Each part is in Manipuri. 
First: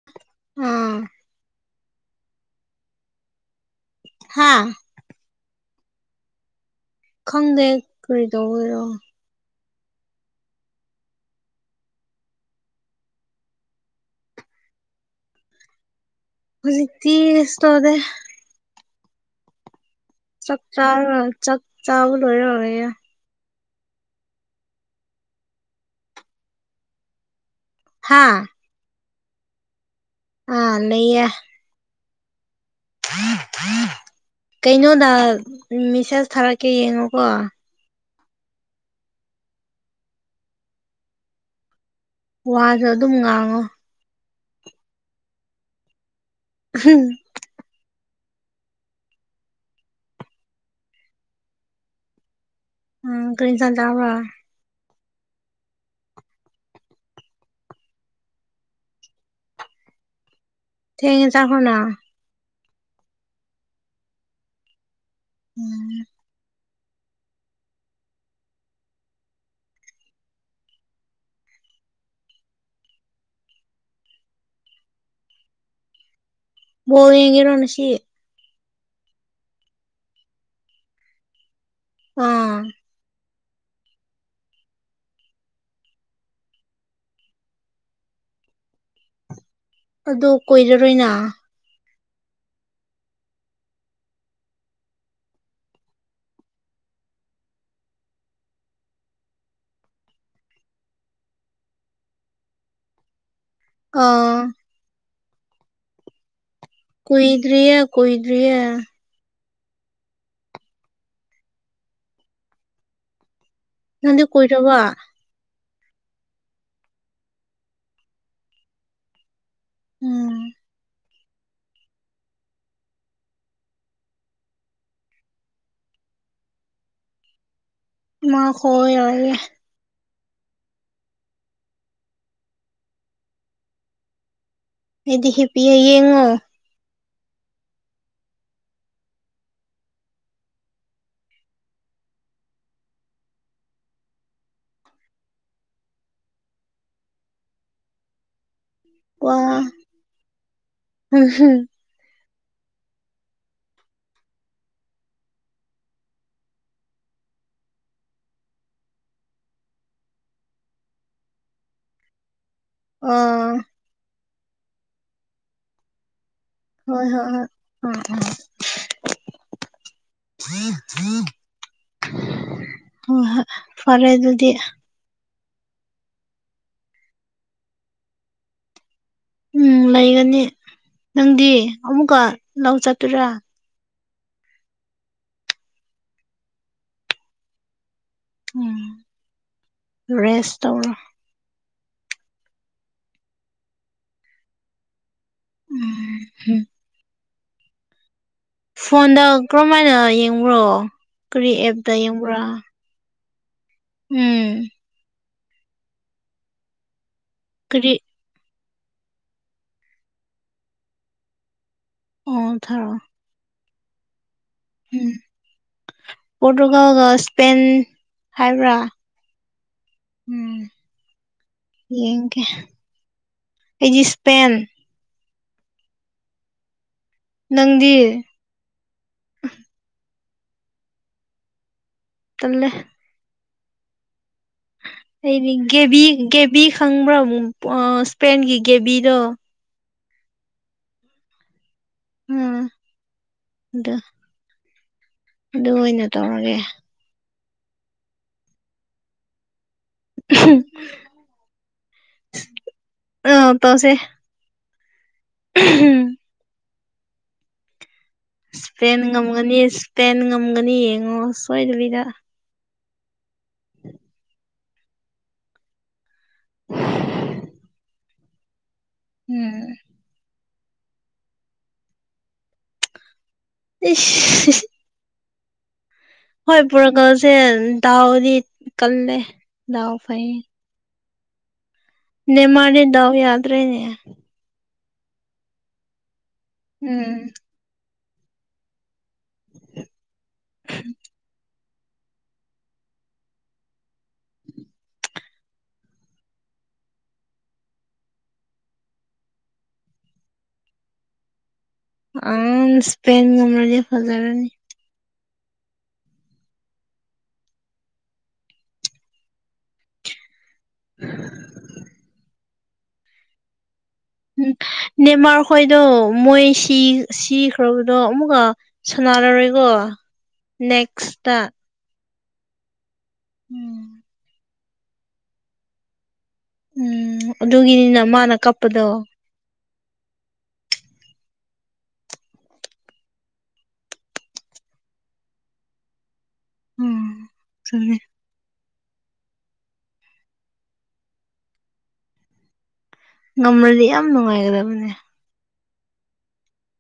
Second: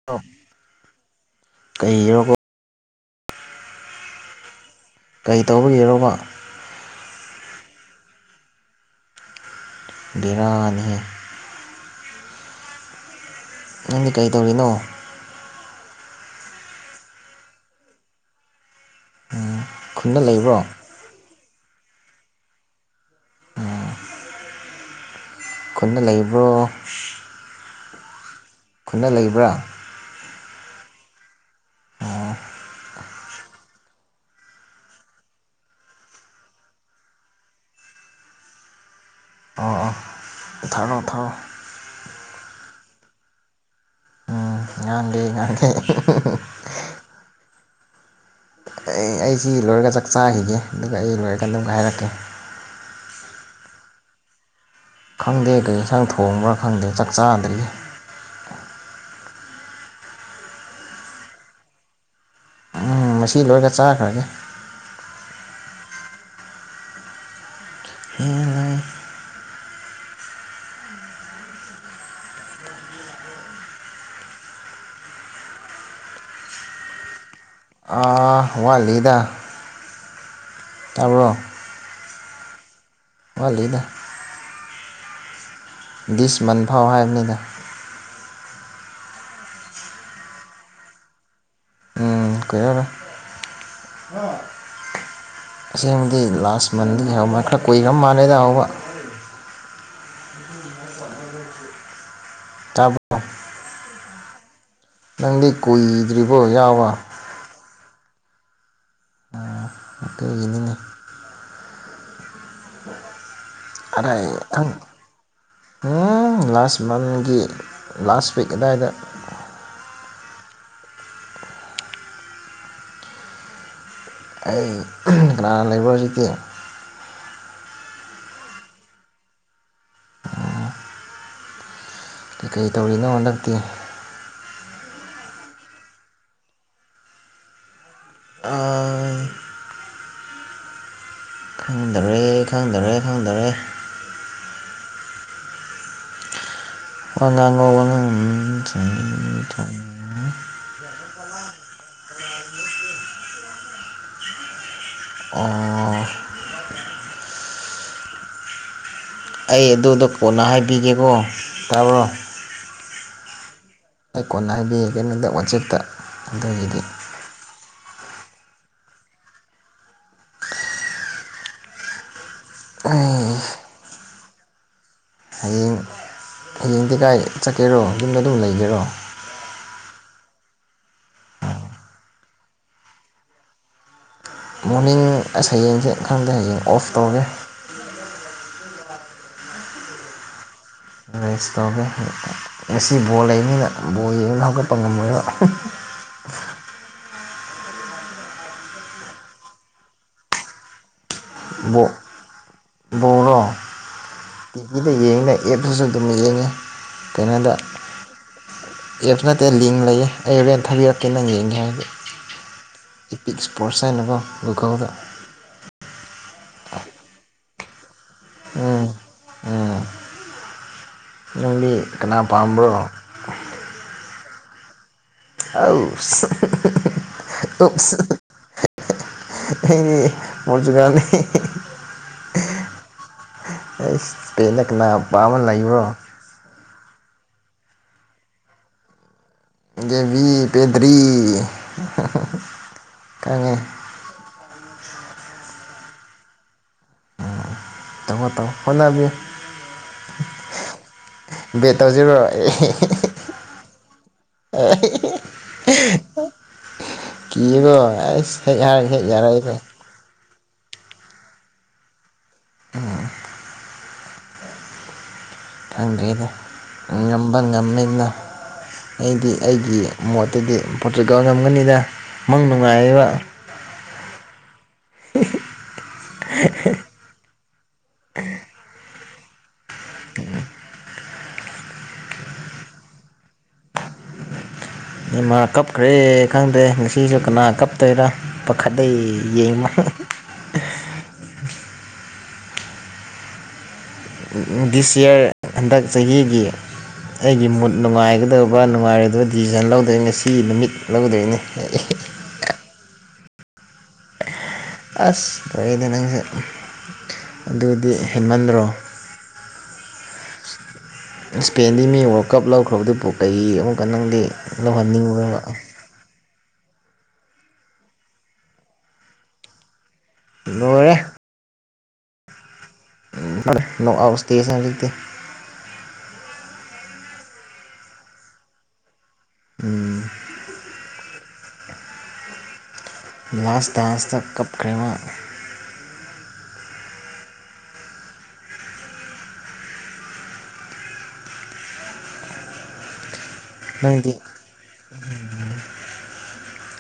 [unintelligible] ꯎꯝ ꯀꯤꯌꯣꯀꯣ ꯍꯥꯥ ꯀꯩꯗꯧꯕꯒꯤꯔꯣꯕ ꯈꯪꯗꯦ ꯀ꯭ꯔꯤ ꯇꯧꯕꯒꯤꯔꯣ ꯕꯦꯔꯥꯅꯤꯍꯦ ꯅꯪꯗꯤ ꯀꯩꯗꯧꯔꯤꯅꯣ ꯍꯨꯖꯤꯛꯇꯤ ꯀꯩꯁ ꯇꯧꯗꯦ ꯎꯝ ꯈꯨꯟꯗ ꯂꯩꯕ꯭ꯔꯣ ꯆꯥꯛ ꯆꯥꯛ ꯆꯥꯕ ꯑꯣꯏꯔꯔꯣꯏꯌꯦ [unintelligible] ꯈꯨꯟꯗ ꯂꯩꯕ꯭ꯔꯣ ꯍꯥꯥ ꯈꯨꯟꯗ ꯂꯩꯕ꯭ꯔꯥ ꯑꯥ ꯂꯩꯌꯦ ꯑꯣ ꯀꯩꯅꯣꯗ ꯃꯤꯁꯦꯁ ꯊꯥꯔꯛꯀꯦ ꯌꯦꯡꯉꯣꯀꯣ ꯑꯣ ꯑꯣ ꯊꯥꯔꯣ ꯊꯥꯔꯣ ꯋꯥꯖꯨ ꯑꯗꯨꯝ ꯉꯥꯡꯉꯣ ꯎꯝ ꯉꯥꯡꯒꯦ ꯉꯥꯡꯒꯦ [unintelligible] ꯑꯩ ꯑꯩꯁꯤ ꯂꯣꯏꯔꯒ ꯆꯥꯛ ꯆꯥꯈꯤꯒꯦ ꯑꯗꯨꯒ ꯑꯩ ꯂꯣꯏꯔ‌ ꯀꯥꯟꯗ ꯃꯨꯛꯀ ꯍꯥꯏꯔꯛꯀꯦ ꯎꯝ ꯀꯔꯤ ꯏꯟꯁꯥꯡ ꯆꯥꯕ꯭ꯔꯣ ꯈꯪꯗꯦ ꯀꯩ ꯏꯟꯁꯥꯡ ꯊꯣꯡꯕ꯭ꯔꯥ ꯈꯪꯗꯦ ꯆꯥꯛ ꯆꯥꯗ꯭ꯔꯤ ꯊꯦꯡꯉꯦ ꯆꯥꯊꯣꯅ ꯎꯝ ꯃꯁꯤ ꯂꯣꯏꯔꯒ ꯆꯥꯈ꯭ꯔꯒꯦ ꯎꯝ ꯕꯣꯜ ꯌꯦꯡꯉꯤꯔꯣ ꯅꯁꯤ ꯑꯥ ꯋꯥꯠꯂꯤꯗ ꯇꯥꯕ꯭ꯔꯣ ꯑꯥ ꯋꯥꯠꯂꯤꯗ ꯗꯤꯁ ꯃꯟ ꯐꯥꯎ ꯍꯥꯏꯕꯅꯤꯗ ꯑꯗꯣ ꯀꯨꯏꯔꯔꯣꯏꯅ ꯎꯝ ꯀꯨꯏꯔꯔꯣꯏ [unintelligible] ꯑꯁꯦꯡꯕꯗꯤ ꯂꯥꯁ ꯃꯟꯗꯒꯤ ꯍꯧꯕ ꯈꯔ ꯀꯨꯏꯔ ꯃꯥꯜꯂꯦꯗ ꯍꯧꯕ ꯇꯥꯕ꯭ꯔꯣ ꯑꫭ ꯅꯪꯗꯤ ꯀꯨꯏꯗ꯭ꯔꯤꯕꯣ ꯌꯥꯎꯕ ꯀꯨꯏꯗ꯭ꯔꯤꯌꯦ ꯀꯨꯏꯗ꯭ꯔꯤꯌꯦ ꯑꯗꯨꯒꯤꯅꯤꯅꯦ ꯅꯪꯗꯤ ꯑꯔꯩ ꯀꯨꯏꯔꯕꯣ ꯈꯪ ꯎꯝ ꯂꯥꯁ ꯃꯟꯒꯤ ꯂꯥꯁ ꯋꯤꯛ ꯑꯗꯥꯏꯗ ꯎꯝ ꯑꯩ ꯀꯅꯥꯒ ꯂꯩꯕꯔꫭ ꯍꯧꯖꯤꯛꯇꯤ ꯏꯃꯥ ꯍꯣꯏ ꯂꯩꯌꯦ ꯀꯩꯀꯩ ꯇꯧꯔꯤꯅꯣ ꯍꯟꯗꯛꯇꯤ ꯑꯩꯗꯤ ꯍꯤꯞꯄꯤꯌꯦ ꯌꯦꯡꯉꯣ ꯑꯥ ꯈꯪꯗꯔꯦ ꯑꯦ ꯈꯪꯗꯔꯦ ꯈꯪꯗꯔꯦ ꯋꯥ ꯉꯥꯡꯉꯣ ꯋꯥ ‌ꯉꯥꯡ ꯋꯥ [unintelligible] ꯑꯣ ꯑꯩ ꯑꯗꯨꯗꯣ ꯀꯣꯟꯅ ꯍꯥꯏꯕꯤꯒꯦꯀꯣ ꯇꯥꯕ꯭ꯔꯣ ꯑꯥ ꯑꯩ ꯀꯣꯟꯅ ꯍꯥꯏꯗꯤ ꯀꯩꯅꯣꯗ ꯋꯥꯆꯦꯞꯇ ꯑꯗꯨꯒꯤꯗꯤ ꯍꯣꯏ ꯍꯣꯏ ꯍꯣꯏ ꯎꯝ‌ꯎꯝ [unintelligible] ꯍꯣꯏ ꯑꯩ ꯍꯣꯏ ꯐꯔꯦ ꯑꯗꯨꯗꯤ ꯍꯌꯦꯡ ꯍꯌꯦꯡꯗꯤ ꯀꯥꯏ ꯆꯠꯀꯦꯔꯣ ꯌꯨꯝꯗ ꯑꯗꯨꯝ ꯂꯩꯒꯦꯔꯣ ꯎꯝ ꯂꯩꯒꯅꯤ ꯅꯪꯗꯤ ꯑꯃꯨꯛꯀ ꯂꯧ ꯆꯠꯇꯣꯏꯔꯥ ꯃꯣꯔꯅꯤꯡ ꯑꯁ ꯍꯌꯦꯡꯁꯦ ꯈꯪꯗꯦ ꯍꯌꯦꯡ ꯑꯣꯐ ꯇꯧꯔꯒꯦ ꯎꯝ ꯔꯦꯁ ꯇꯧꯔꫭ ꯔꯦꯁ ꯇꯧꯒꯦ ꯉꯁꯤ ꯕꯣꯜ ꯂꯩꯕꯅꯤꯅ ꯕꯣꯜ ꯌꯦꯡꯉꯒ ꯍꯧꯒꯠꯄ ꯉꯝꯃꯣꯏꯕ ꯎꯝ ꯐꯣꯟꯗ ꯀꯔꯝꯃꯥꯏꯅ ꯌꯦꯡꯕ꯭ꯔꯣ ꯀꯔꯤ ꯑꯦꯞꯇ ꯌꯦꯡꯕ꯭ꯔꯥ ꯕꯣꯜꯂꯣ ꯎꯝ ꯇꯤꯚꯤꯗ ꯌꯦꯡꯉꯦ ꯑꯦꯞꯇꯁꯨ ꯑꯗꯨꯝ ꯌꯦꯡꯉꯦ ꯀꯩꯅꯣꯗ ꯀꯔꯤ ꯑꯦꯞꯁ ꯅꯠꯇꯦ ꯂꯤꯡ ꯂꯩꯌꯦ ꯑꯩ ꯍꯣꯔꯦꯟ ꯊꯥꯕꯤꯔꯛꯀꯦ ꯅꯪ ꯌꯦꯡꯒꯦ ꯍꯥꯏꯔꯗꯤ ꯑꯣ ꯊꯥꯔꯛꯑꯣ ꯏꯄꯤꯛ ꯏꯁꯄꯣꯔꯁ ꯍꯥꯏꯅꯀꯣ ꯒꯨꯒꯜꯗ ꯎꯝ ꯄꯣꯔꯇꯨꯒꯜꯒ ꯏꯁꯄꯦꯟ ꯍꯥꯏꯕ꯭ꯔꯥ ꯎꯝ ꯎꯝ ꯅꯪꯗꯤ ꯀꯅꯥ ꯌꯦꯡꯒꯦ ꯄꯥꯝꯕ꯭ꯔꯣ ꯑꯩꯗꯤ ꯏꯁꯄꯦꯟ ꯑꯧꯁ ꯅꯪꯗꯤ ꯑꯩ ꯃꯣꯖꯨꯂꯥꯅꯤ ꯇꯜꯂꯦ ꯑꯩꯁ ꯄꯦꯟꯗ ꯀꯅꯥ ꯄꯥꯝꯃ ꯑꯩꯗꯤ ꯂꯩꯕ꯭ꯔꯣ ꯒꯦꯕꯤ ꯒꯦꯕꯤ ꯈꯪꯕ꯭ꯔꯥ ꯑ ꯁꯄꯦꯟꯒꯤ ꯒꯦꯕꯤꯗꯣ꯫ ꯒꯦꯕꯤ ꯄꯦꯗ꯭ꯔꯤ ꯎꯝ ꯈꯪꯉꯦ ꯫ ꯗꯨ ꯑꯣꯏꯅ ꯇꯧꯔꯒꯦ꯫ ꯍꯣ ꯇꯧ ꯍꯣꯠꯅꯕꯤꯌ ꯎꯝ ꯕꯦꯠꯇꯜ ꯁꯤꯔꯣ ꯑꯦ ꯑꯥ ꯇꯧꯁꯦ ꯑꯦ ꯎꯝ ꯀꯤꯒꯣ ꯑꯩꯁ ꯍꯦꯛ ꯍꯥꯏꯔꯒꯦ ꯍꯦꯛ ꯌꯥꯔꯛꯏꯗꯣ꯫ ꯇꯦꯟ ꯉꯝꯒꯅꯤ ꯌꯦꯡꯉꯣ ꯁꯣꯏꯗꯕꯤꯗ꯫ ꯈꯪꯗ꯭ꯔꯦꯗ ꯉꯝꯕ ꯉꯝꯃꯦꯗꯅ ꯑꯩꯗꯤ ꯎꯝ ꯑꯩꯒꯤ ꯃꯣꯠ ꯇꯗꯤ ꯄꯣꯔꯇꯨꯒꯜ ꯉꯝꯒꯅꯤꯗ ꯃꯪ ꯅꯨꯡꯉꯥꯏꯌꯦꯕ꯫ ꯏꯁ ꯁꯤ ꯁꯤ ꯫ ꯍꯣꯏ ꯄꯣꯔꯒꯜꯁꯦ ꯗꯥꯎꯗꯤ ꯀꯜꯂꯦ ꯗꯥꯎ ꯐꯩꯌꯦ ꯫ ꯅꯦꯃꯥꯔꯗꯤ ꯗꯥꯎ ꯌꯥꯗ꯭ꯔꯦꯅꯦ꯫ ꯅꯦꯃꯥꯔ ꯀꯞꯈ꯭ꯔꯦ ꯈꯪꯗꯦ ꯎꯝ ꯉꯁꯤꯁꯨ ꯀꯅꯥ ꯀꯞꯇꯣꯏꯔꯥ ꯄꯥꯈꯠꯂꯦ꯫ ꯌꯦꯡꯃ [inaudible] ꯗꯤꯁ ꯏꯌꯥꯔ ꯍꯟꯗꯛ ꯆꯍꯤꯒꯤ ꯑꯩꯒꯤ ꯃꯨꯠ ꯅꯨꯡꯉꯥꯏꯒꯗꯕ ꯅꯨꯡꯉꯥꯏꯔꯣꯏꯗꯕ ꯗꯤꯖꯤꯖꯟ ꯂꯧꯗꯣꯏꯅꯤ ꯉꯁꯤ ꯅꯨꯃꯤꯠ ꯂꯧꯗꯣꯏꯅꯤ꯫ ꯑꯡ ꯁꯄꯦꯟ ꯉꯝꯔꯗꯤ ꯐꯖꯔꯅꯤ꯫ ꯑꯁ ꯐꯔꯦꯅꯦ ꯅꯪꯁꯤ ꯑꯗꯨꯗꯤ ꯍꯦꯟꯃꯟꯗ꯭ꯔꯣ꯫ [inaudible] ꯁꯄꯦꯟꯗꯤ ꯃꯤ ꯋꯥꯔꯜ ꯀꯞ ꯂꯧꯈ꯭ꯔꯕꯗꯨꯕꯨ ꯀꯩ ꯑꯃꯨꯛꯀ ꯅꯪꯗꯤ꯫ ꯍꯨꯝ ꯂꯧꯍꯟꯅꯤꯡꯕ꯭ꯔꯕ ꯅꯦꯃꯥꯔ ꯈꯣꯏꯗꯣ ꯃꯣꯏꯁ ꯏ ꯁꯤꯈ꯭ꯔꯕꯗꯣ ꯑꯃꯨꯛꯀ ꯁꯟꯅꯔꯔꯣꯏꯒꯣ ꯂꯣꯏꯔꯦ ꯅꯦꯛꯁꯇ꯫ ꯅꯣꯛ ꯎꯝ ꯑꯥꯎꯠ ꯁꯇꯦꯁ [unintelligible] ꯎꯝ ꯑꯗꯨꯒꯤꯅꯤꯅ ꯃꯥꯅ ꯀꯞꯄꯗꯣ꯫ ꯎꯝ ꯂꯥꯁ ꯗꯥꯟꯁ ꯇ ꯀꯞꯈ꯭ꯔꯦ‌ ꯃꯥ꯫ ꯎꯝ ꯆꯨꯝꯃꯦ꯫ ꯉꯝꯔꯗꯤ ꯌꯥꯝ ꯅꯪꯗꯤ ꯅꯨꯡꯉꯥꯏꯒꯗꯕꯅꯦ꯫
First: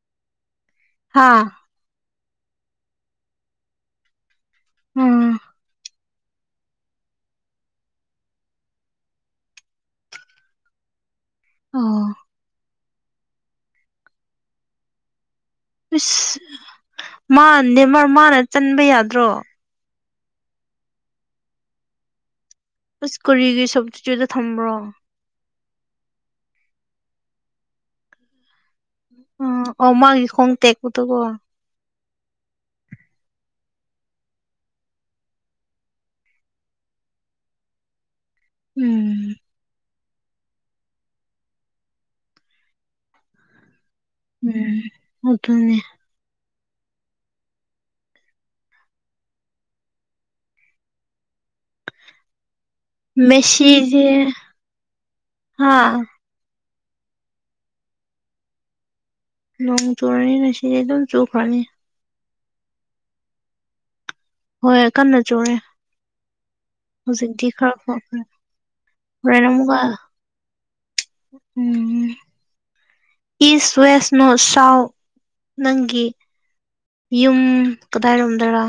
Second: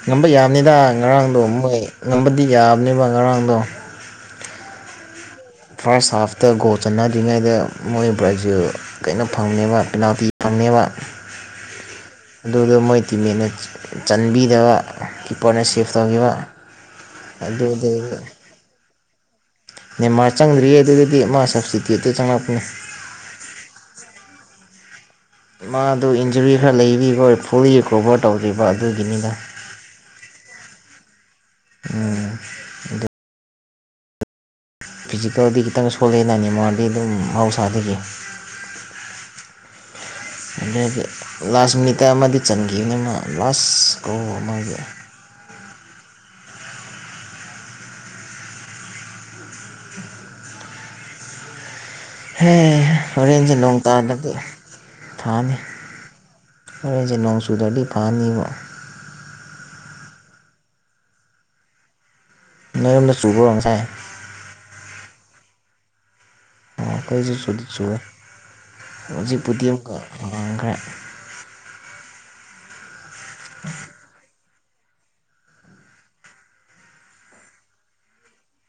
ꯉꯝꯕ ꯌꯥꯕꯅꯤꯗ ꯍꯥ ꯉꯔꯥꯡꯗꯣ ꯃꯣꯏ ꯉꯝꯕꯗꯤ ꯌꯥꯕꯅꯦꯕ ꯉꯔꯥꯡꯗꯣ꯫ ꯎꯝ ꯐꯔꯁ ꯍꯥꯜꯐꯇ ꯒꯣꯜ ꯆꯟꯅꯗ꯭ꯔꯤꯉꯩꯗ ꯃꯣꯏ ꯕꯔ꯭ꯖꯤꯜ ꯀꯩꯅꯣ ꯐꯪꯉꯦꯕ ꯄꯤꯅꯥꯜꯇꯤ ꯐꯪꯉꯦꯕ ꯑꯣ ꯑꯗꯨꯗꯣ ꯃꯣꯏ ꯇꯤꯝꯃꯦꯠꯅ‌ ꯆꯟꯕꯤꯗꯕ ꯀꯤꯞꯄꯔꯅ ꯁꯦꯐ ꯇꯧꯒꯤꯕ ꯏꯁ ꯃꯥ ꯑꯗꯨꯗꯤ ꯅꯦꯃꯥꯔ ꯃꯥꯅ ꯆꯟꯕ ꯌꯥꯗ꯭ꯔꯣ꯫ ꯅꯦꯃꯥꯔ ꯆꯪꯗ꯭ꯔꯤꯌꯦ ꯑꯗꯨꯗꯗꯤ ꯃꯥ ꯁꯞꯁꯇꯤꯇ꯭ꯌꯨꯠꯇ ꯆꯪꯂꯛꯄꯅꯦ꯫ ꯑꯁ ꯀꯔꯤꯒꯤ ꯁꯞꯇꯤꯇ꯭ꯨꯌꯠꯇ ꯊꯝꯕ꯭ꯔꯣ꯫ ꯃꯥꯗꯨ ꯏꯟꯖꯨꯔꯤ ꯈꯔ ꯂꯩꯕꯤꯕ ꯐꯨꯜꯂꯤ ꯔꯤꯀꯣꯚꯔ ꯇꯧꯗꯔ꯭ꯤꯕ ꯑꯗꯨꯒꯤꯅꯤꯗ ꯫ ꯑ ꯑꯣ ꯃꯥꯒꯤ ꯈꯣꯡ ꯇꯦꯛꯄꯥꯗꯣ ꯀꯣ ꯎꯝ ꯐꯤꯖꯤꯀꯦꯜꯗꯤ ꯈꯤꯇꯪ ꯁꯣꯜꯂꯦꯗꯅꯤ ꯃꯗꯤ ꯑꯗꯨꯝ ꯃꯍꯧꯁꯥꯗꯒꯤ ꯎꯝ ꯑꯗꯒꯤ ꯂꯥꯁ ꯃꯤꯅꯤꯠꯇ ꯑꯃꯗꯤ ꯆꯥꯟꯒꯤꯕꯅꯤ ꯃꯥ ꯂꯥꯁ ꯒꯣꯜ ꯎꯝ ꯑꯃꯒꯤ ꯑꯗꯨꯅꯤ ꯍꯦ ꯍ ꯍꯣꯔꯦꯟꯖꯦ ꯅꯣꯡ ꯃꯦꯁꯤꯁꯦ ꯇꯗ꯭ꯔꯥꯗꯤ ꯐꯅꯤ ꯍꯥ ꯍꯣꯔꯦꯟꯖꯦ ꯅꯣꯡꯆꯨꯗ꯭ꯔꯗꯤ ꯐꯥꯅꯤꯕꯣ ꯅꯣꯡ ꯆꯨꯔꯅꯤ ꯉꯁꯤꯗꯤ ꯑꯗꯨꯝ ꯆꯨꯈ꯭ꯔꯅꯤ ꯅꯣꯏ ꯌꯨꯝꯗ ꯆꯨꯕ꯭ꯔꯣ ꯉꯁꯥꯏ ꯍꯣꯏ ꯀꯟꯅ ꯆꯨꯔꯦ ꯑꯣ ꯑꯩꯈꯣꯏꯁꯨ ꯍꯧꯖꯤꯛꯇꯤ ꯆꯨꯗꯤ ꯈꯔ ꯆꯨꯋꯦ ꯐꯈꯔꯦ ꯍꯣꯔꯦ ꯍꯧꯖꯤꯛꯄꯨꯗꯤ ꯑꯃꯨꯛꯀ ꯍꯥꯡꯈ꯭ꯔꯦ ꯎꯝ ꯏꯁ ꯋꯦꯁ ꯅꯣꯠ ꯁꯎꯥꯋꯨꯠ ꯅꯪꯒꯤ ꯌꯨꯝ ꯀꯗꯥꯏꯔꯣꯝꯗꯔꯥ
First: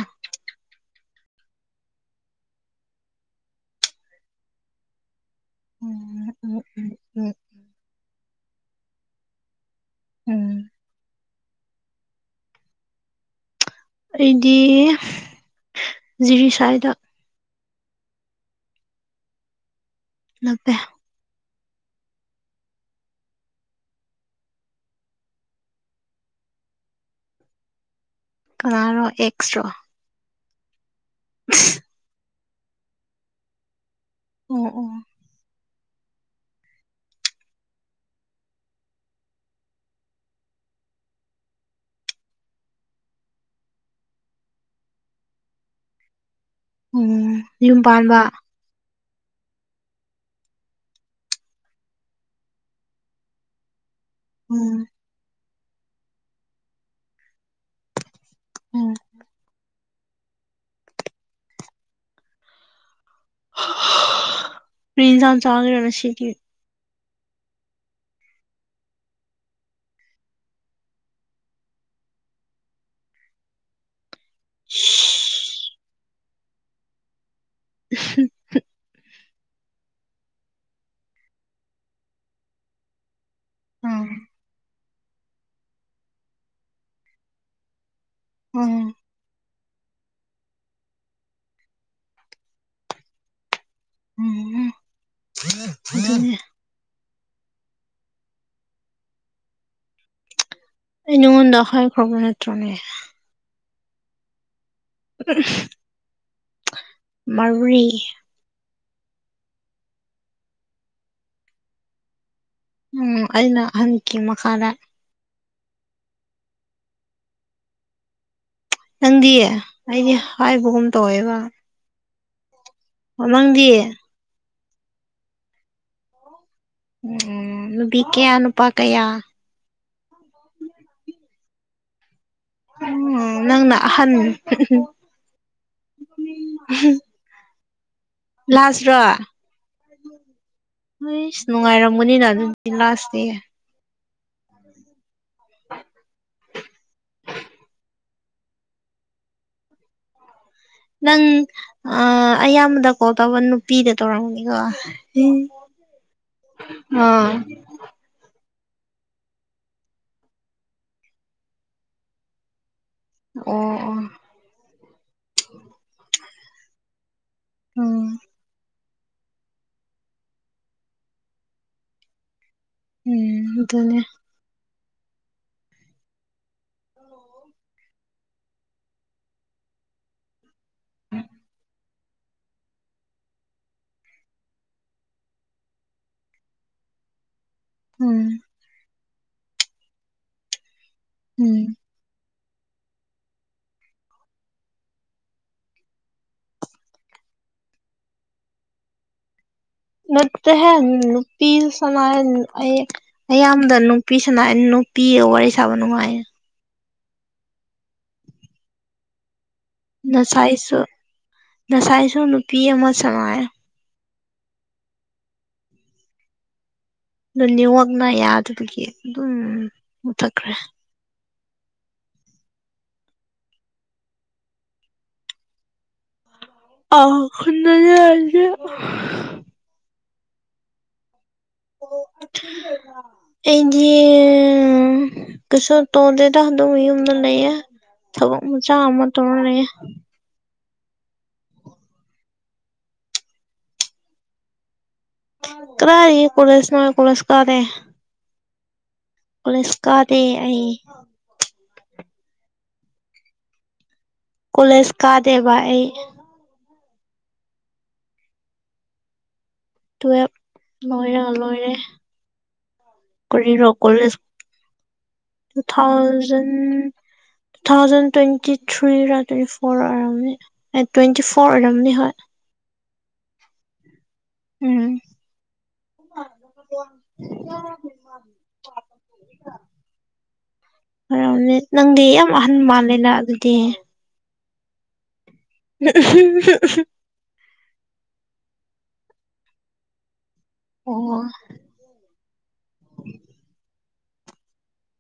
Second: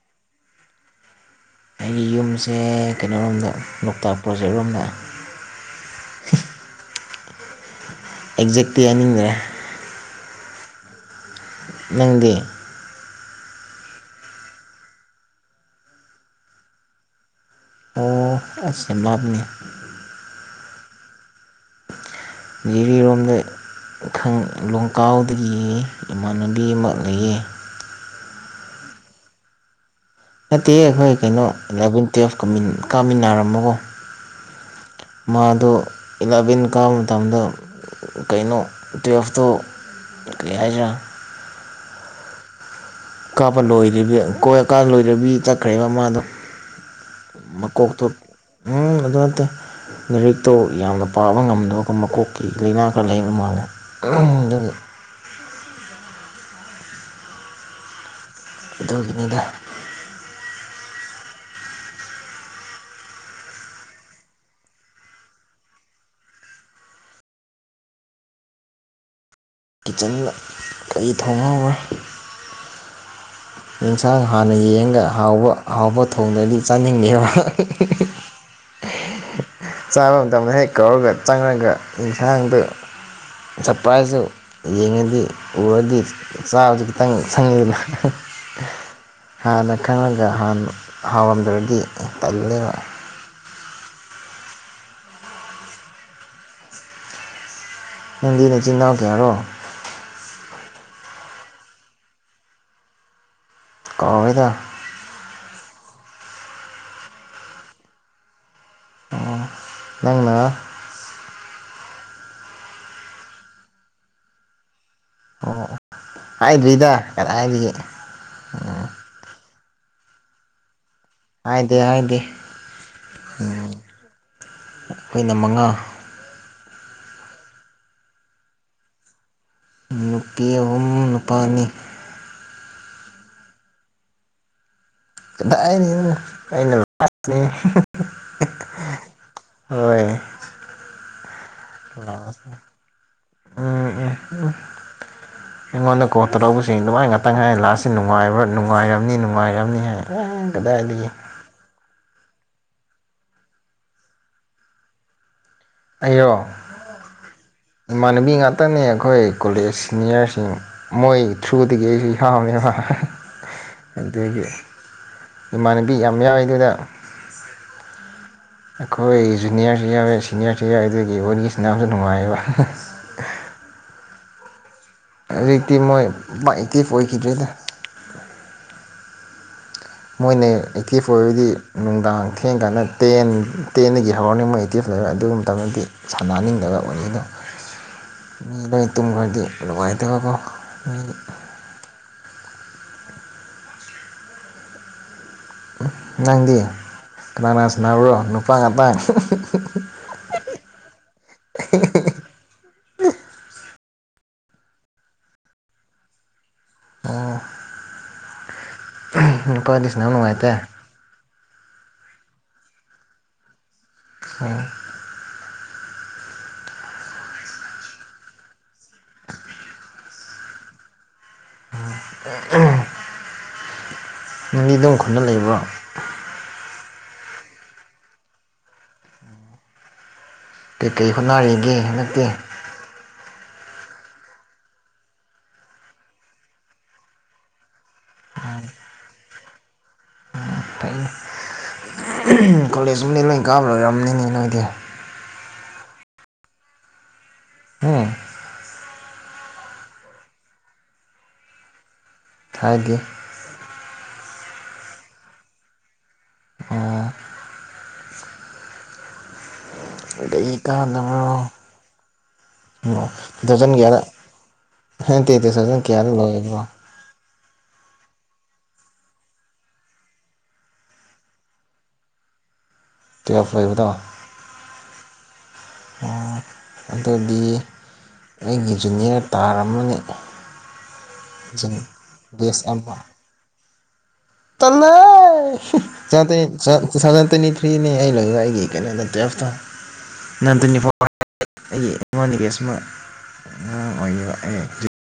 ꯑꯩꯒꯤ ꯌꯨꯝꯁꯦ ꯀꯩꯅꯣꯔꯣꯝꯗ ꯂꯣꯛꯇꯥꯛ ꯄ꯭ꯔꯣꯖꯦꯛꯔꯣꯝꯗ ꯎꯝ ꯎꯝ ꯎꯝ ꯎꯝ ꯑꯦꯛꯖꯦꯛꯇꯤ ꯍꯥꯏꯅꯤꯡꯗ꯭ꯔꯦ ꯎꯝ ꯅꯪꯗꯤ ꯑꯩꯗꯤ ꯖꯤꯔꯤꯁꯥꯏꯗ ꯑꯣ ꯑꯁ ꯌꯝ ꯂꯞꯄꯤꯅꯦ ꯂꯞꯄꯦ ꯖꯤꯔꯤꯔꯣꯝꯗ ꯈꯪ ꯂꯣꯡꯀꯥꯎꯗꯒꯤ ꯏꯃꯥꯟꯅꯕꯤ ꯑꯃ ꯂꯩꯌꯦ ꯀꯔꯣ ꯑꯦꯛꯁꯔꯣ ꯅꯠꯇꯦ ꯑꯈꯣꯏ ꯀꯩꯅꯣ ꯏꯂꯚꯦꯟ ꯇꯨꯌꯦꯜꯞ ꯀꯃꯤꯟ ꯀꯥꯃꯤꯟꯅꯔꯝꯕꯒꯣ ꯑꯣ ꯑꯣ ꯃꯥꯗꯣ ꯏꯂꯚꯦꯟ ꯀꯥꯕ ꯃꯇꯝꯗ ꯀꯩꯅꯣ ꯇꯨꯋꯦꯜꯐꯇꯣ ꯀꯩ ꯍꯥꯏꯁꯤꯔꯥ ꯀꯕ ꯂꯣꯏꯗꯕꯤ ꯀꯣꯏ ꯀꯥꯕ ꯂꯣꯏꯗꯕꯤ ꯆꯠꯈ꯭ꯔꯦꯕ ꯃꯥꯗꯣ ꯎꯝ ꯌꯨꯝ ꯃꯀꯣꯛꯇꯣ ꯄꯥꯟꯕ ꯎꯝ ꯑꯗꯨ ꯅꯠꯇꯦ ꯂꯥꯏꯔꯤꯛꯇꯣ ꯌꯥꯝꯅ ꯄꯥꯕ ꯉꯝꯗꯕꯀꯣ ꯃꯀꯣꯛꯀꯤ ꯂꯩꯅꯥ ꯈꯔ ꯂꯩꯥꯕ ꯃꯥꯜꯂꯦ ꯎꯝ ꯗꯨꯒꯤ ꯎꯝ ꯑꯗꯨꯒꯤꯅꯤꯗ ꯀꯔꯤ ꯑꯦꯟꯖꯥꯡ ꯆꯥꯒꯦꯔꯥ ꯉꯥꯁꯤꯗꯤ ꯀꯤꯆꯟꯗ ꯀꯔꯤ ꯊꯣꯡꯍꯧꯕ꯭ꯔ ꯏꯟꯁꯥꯡ ꯍꯥꯟꯅ ꯌꯦꯡꯉꯒ ꯍꯥꯎꯕ ꯍꯥꯎꯕ ꯊꯣꯡꯗꯗꯤ ꯆꯥꯅꯤꯡꯗꯦꯕ [unintelligible] ꯆꯥꯕ ꯃꯇꯝꯗ ꯍꯦꯛ ꯀꯧꯔꯒ ꯆꯪꯉꯒ ꯏꯟꯁꯥꯡꯗꯨ ꯎꯝ ꯁꯔꯄ꯭ꯔꯥꯏꯖꯁꯨ ꯌꯦꯡꯉꯗꯤ ꯎꯔꯗꯤ ꯆꯥꯕꯁꯨ ꯈꯤꯇꯪ ꯁꯪꯉꯤꯗꯅ ꯎꯝ ꯍꯥꯟꯅ ꯈꯪꯂꯥꯒ ꯍꯥꯟꯅ ꯍꯥꯎꯔꯝꯗ꯭ꯔꯗꯤ ꯇꯜꯂꯦꯕ ꯎꯝ ꯑꯗꯨꯅꯦ ꯅꯪꯗꯤ ꯅꯆꯤꯟ ꯅꯅꯥꯎ ꯀꯌꯥꯔꯣ ꯑꯩꯅꯪꯉꯣꯟꯗ ꯍꯥꯏꯈ꯭ꯔꯕ ꯅꯠꯇ꯭ꯔꯣꯅꯦ ꯀꯥꯎꯋꯦꯗ ꯃꯔꯤ ꯑꯣ ꯅꯪꯅ ꯎꯝ ꯑꯩꯅ ꯑꯍꯟꯀꯤ ꯃꯈꯥꯗ ꯑꯣ ꯍꯥꯏꯗ꯭ꯔꯤꯗ ꯀꯗꯥꯏꯗꯒꯤ ꯅꯪꯗꯤ ꯑꯩꯗꯤ ꯍꯥꯏꯕꯒꯨꯝ ꯇꯧꯋꯦꯕ ꯍꯥꯏꯗꯦ ꯍꯥꯏꯗꯦ ꯅꯪꯗꯤ ꯎꯝ ꯑꯩꯈꯣꯏꯅ ꯃꯉꯥ ꯎꯝ ꯅꯨꯄꯤ ꯀꯌꯥ ꯅꯨꯄꯥ ꯀꯌꯥ ꯅꯨꯄꯤ ꯑꯍꯨꯝ ꯅꯨꯄꯥ ꯑꯅꯤ ꯎꯝ ꯅꯪꯅ ꯑꯍꯟ ꯀꯗꯥꯏꯗꯩꯅꯣ ꯑꯩꯅ ꯅꯠꯇꯦꯍꯦ ꯂꯥꯁ ꯔꯥ ꯍꯨꯏꯁ ꯅꯨꯡꯉꯥꯏꯔꯝꯒꯅꯤꯅ ꯑꯗꯨꯗꯤ ꯂꯥꯁꯇꯤ ꯑꯥꯑꯦ ꯎꯝ ꯏꯃꯥꯅ ꯀꯣꯜ ꯇꯧꯔꯛꯕꯁꯤꯡ ꯑꯗꯨꯃꯥꯏ ꯉꯥꯛꯇꯪ ꯍꯥꯏ ꯂꯥꯁ ꯁꯤꯟ ꯅꯨꯡ__ ꯅꯨꯡꯉꯥꯏꯕ꯭ꯔꯥ ꯅꯨꯡꯉꯥꯏꯔꯝꯅꯤ ꯅꯨꯡꯉꯥꯏꯔꯝꯅꯤ ꯍꯥꯏ ꯎꯝ ꯀꯗꯥꯏꯗꯒꯤ ꯅꯪ ꯑꯥ ꯑꯌꯥꯝꯕꯗ ꯀꯣꯜ ꯇꯧꯕ ꯅꯨꯄꯤꯗ ꯇꯧꯔꯝꯅꯤꯀꯣ ꯑꯩꯔꯣ ꯏꯃꯥꯟꯅꯕꯤ ꯉꯥꯛꯇꯅꯦ ꯑꯩꯈꯣꯏ ꯀꯣꯂꯦꯖ ꯁꯤꯅꯤꯌꯥꯔꯁꯤꯡ ꯃꯣꯏ ꯊ꯭ꯔꯨꯗꯒꯤ ꯑꯩꯖꯨ ꯌꯥꯎꯌꯦꯕ ꯑꯣ ꯑꯗꯨꯒꯤ ꯏꯃꯥꯟꯅꯕꯤ ꯌꯥꯝ ꯌꯥꯎꯋꯤ ꯑꯗꯨꯗ ꯎꯝ ꯑꯩꯈꯣꯏ ꯖꯨꯅꯤꯌꯔꯁꯨ ꯌꯥꯎꯋꯦ ꯁꯤꯅꯤꯌꯔꯁꯨ ꯌꯥꯎꯋꯦ ꯑꯗꯨꯒꯤ ꯋꯥꯔꯤ ꯁꯥꯟꯅꯕꯁꯨ ꯅꯨꯡꯉꯥꯏꯌꯦꯕ ꯎꯝ ꯑꯗꯨꯅꯦ ꯍꯧꯖꯤꯛꯇꯤ ꯃꯣꯏ ꯄꯥꯛ ꯑꯦꯛꯇꯤꯞ ꯑꯣꯏꯈꯤꯗ꯭ꯔꯦꯗ ꯃꯣꯏꯅ ꯑꯦꯇꯤꯞ ꯑꯣꯏꯕꯗꯤ ꯅꯨꯡꯗꯥꯡ ꯊꯦꯡ ꯀꯥꯟꯗ ꯇꯦꯟ ꯇꯦꯟꯗꯒꯤ ꯍꯧꯔꯅꯤꯡꯕ ꯃꯣꯏ ꯑꯩꯇꯤꯐ ꯂꯩꯕ ꯑꯗꯨ ꯃꯇꯝꯗꯗꯤ ꯁꯥꯟꯅꯅꯤꯡꯗꯕ ꯋꯥꯔꯤꯅ ꯎꯝ ꯃꯤ ꯂꯣꯏ ꯇꯨꯝꯒ꯭ꯔꯗꯤ ꯅꯨꯡꯉꯥꯏꯇꯕꯀꯣ ꯃꯤ ꯎꯝ ꯅꯪꯗꯤ ꯀꯅꯥꯅꯥ ꯁꯅꯥꯕ꯭ꯔꯣ ꯅꯨꯄꯥ ꯉꯥꯛꯇꯥ ꯅꯠꯇꯦ ꯍꯦ ꯅꯨꯄꯤ ꯁꯥꯟꯅꯩ ꯑꯩ ꯑꯌꯥꯝꯕꯗ ꯅꯨꯄꯤꯁꯥꯅ ꯅꯨꯄꯤꯒ ꯋꯥꯔꯤ ꯁꯥꯕ ꯅꯨꯡꯉꯥꯏꯌꯦ ꯎꯝ ꯅꯨꯄꯥꯗꯤꯁ ꯅꯁꯥꯏꯁꯨ ꯅꯁꯥꯏꯁꯨ ꯅꯨꯄꯤ ꯑꯃ ꯁꯥꯟꯅꯥꯌꯦ ꯑꯣ ꯑꯗꯨ ꯅꯤꯋꯥꯛꯅ ꯌꯥꯗꯕꯒꯤ ꯑꯗꯨꯝ ꯃꯨꯠꯊꯈ꯭ꯔꯦ ꯅꯪꯗꯤ ꯑꯗꯨꯝ ꯈꯨꯟꯗ ꯂꯩꯕ꯭ꯔꯣ ꯑꯧ ꯈꯨꯟꯗ ꯂꯩꯌꯦ ꯀꯩꯀꯩ ꯍꯣꯠꯅꯔꯤꯒꯦ ꯍꯟꯗꯛꯇꯤ ꯀꯤꯖꯩꯅꯥ ꯑꯩꯗꯤ ꯀꯁꯨ ꯇꯣꯗꯦꯗ ꯑꯗꯨꯝ ꯌꯨꯝꯗ ꯂꯩꯌꯦ ꯊꯕꯛ ꯃꯆꯥ ꯑꯃ ꯇꯧꯔ ꯂꯩꯌꯦ ꯎꯝ ꯐꯩꯅꯦ ꯀꯣꯂꯦꯖ ꯑꯨꯝꯗꯤ ꯂꯣꯏ ꯀꯥꯕ ꯂꯣꯏꯔꯝꯅꯤꯅꯦ ꯅꯣꯏꯗꯤ ꯀꯔꯥꯏꯔꯒꯤ ꯀꯣꯂꯦꯁꯅꯣ ꯀꯣꯂꯦꯁ ꯀꯥꯗꯦ ꯎꯝ ꯀꯣꯂꯦꯁ ꯀꯥꯗꯦ ꯑꯩ ꯊꯥꯒꯦ ꯀꯣꯂꯦꯖ ꯀꯥꯗꯦꯕ ꯑꯩ ꯑꯣ ꯇꯨꯋꯦꯞ ꯑꯗꯒꯤ ꯂꯣꯏꯔꯒ ꯀꯥꯗꯕ꯭ꯔꯣ ꯂꯣꯏꯔꯦ ꯎꯝ ꯇꯨ ꯀꯔꯤꯔꯣ ꯊꯥꯎꯖꯟ ꯀꯌꯥꯗ ꯀꯣꯂꯦꯁ ꯅꯠꯇꯦ ꯇꯨ ꯀꯌꯥꯗ ꯊꯥꯎꯖꯟ ꯂꯣꯏꯕ꯭ꯔꯣ ꯇꯨ ꯊꯥꯎꯖꯟ ꯇ꯭ꯋꯦꯟꯇꯤ ꯊ꯭ꯔꯤ ꯔꯥ ꯇ꯭ꯋꯦꯟꯇꯤ ꯐꯣꯔꯔꯥ ꯑꯣꯏꯔꯝꯒꯅꯤ ꯑꯦ ꯇ꯭ꯋꯦꯟꯇꯤ ꯐꯣꯔ ꯑꯣꯏꯔꯝꯅꯤ ꯍꯣꯏ ꯇꯨꯌꯦꯐ ꯑꯣꯏꯕꯗꯣ ꯎꯝ ꯑꯣ ꯑꯗꯨꯗꯤ ꯑꯩꯒꯤ ꯖꯨꯅꯤꯌꯔ ꯇꯥꯔꯝꯃꯅꯤ ꯑꯣꯏꯔꯝꯅꯤ ꯖꯨꯟ ꯅꯪꯗꯤ ꯌꯥꯝ ꯑꯍꯟ ꯕꯦꯁ ꯑꯃ ꯃꯥꯜꯂꯦꯅ ꯑꯗꯨꯗꯤ ꯇꯜꯂꯦ [unintelligible] ꯐ꯭ꯔꯤꯅꯦ ꯑꯩ ꯂꯩ ꯑꯩꯒꯤ ꯀꯩꯅꯣꯗ ꯇꯨꯌꯦꯜꯐꯇꯣ ꯅꯟ ꯇ꯭ꯋꯦꯟꯇꯤ ꯐꯣꯔ ꯑꯣ [unintelligible] ꯑꯩꯒꯤ ꯑꯩꯉꯣꯟꯗꯒꯤ [unintelligible]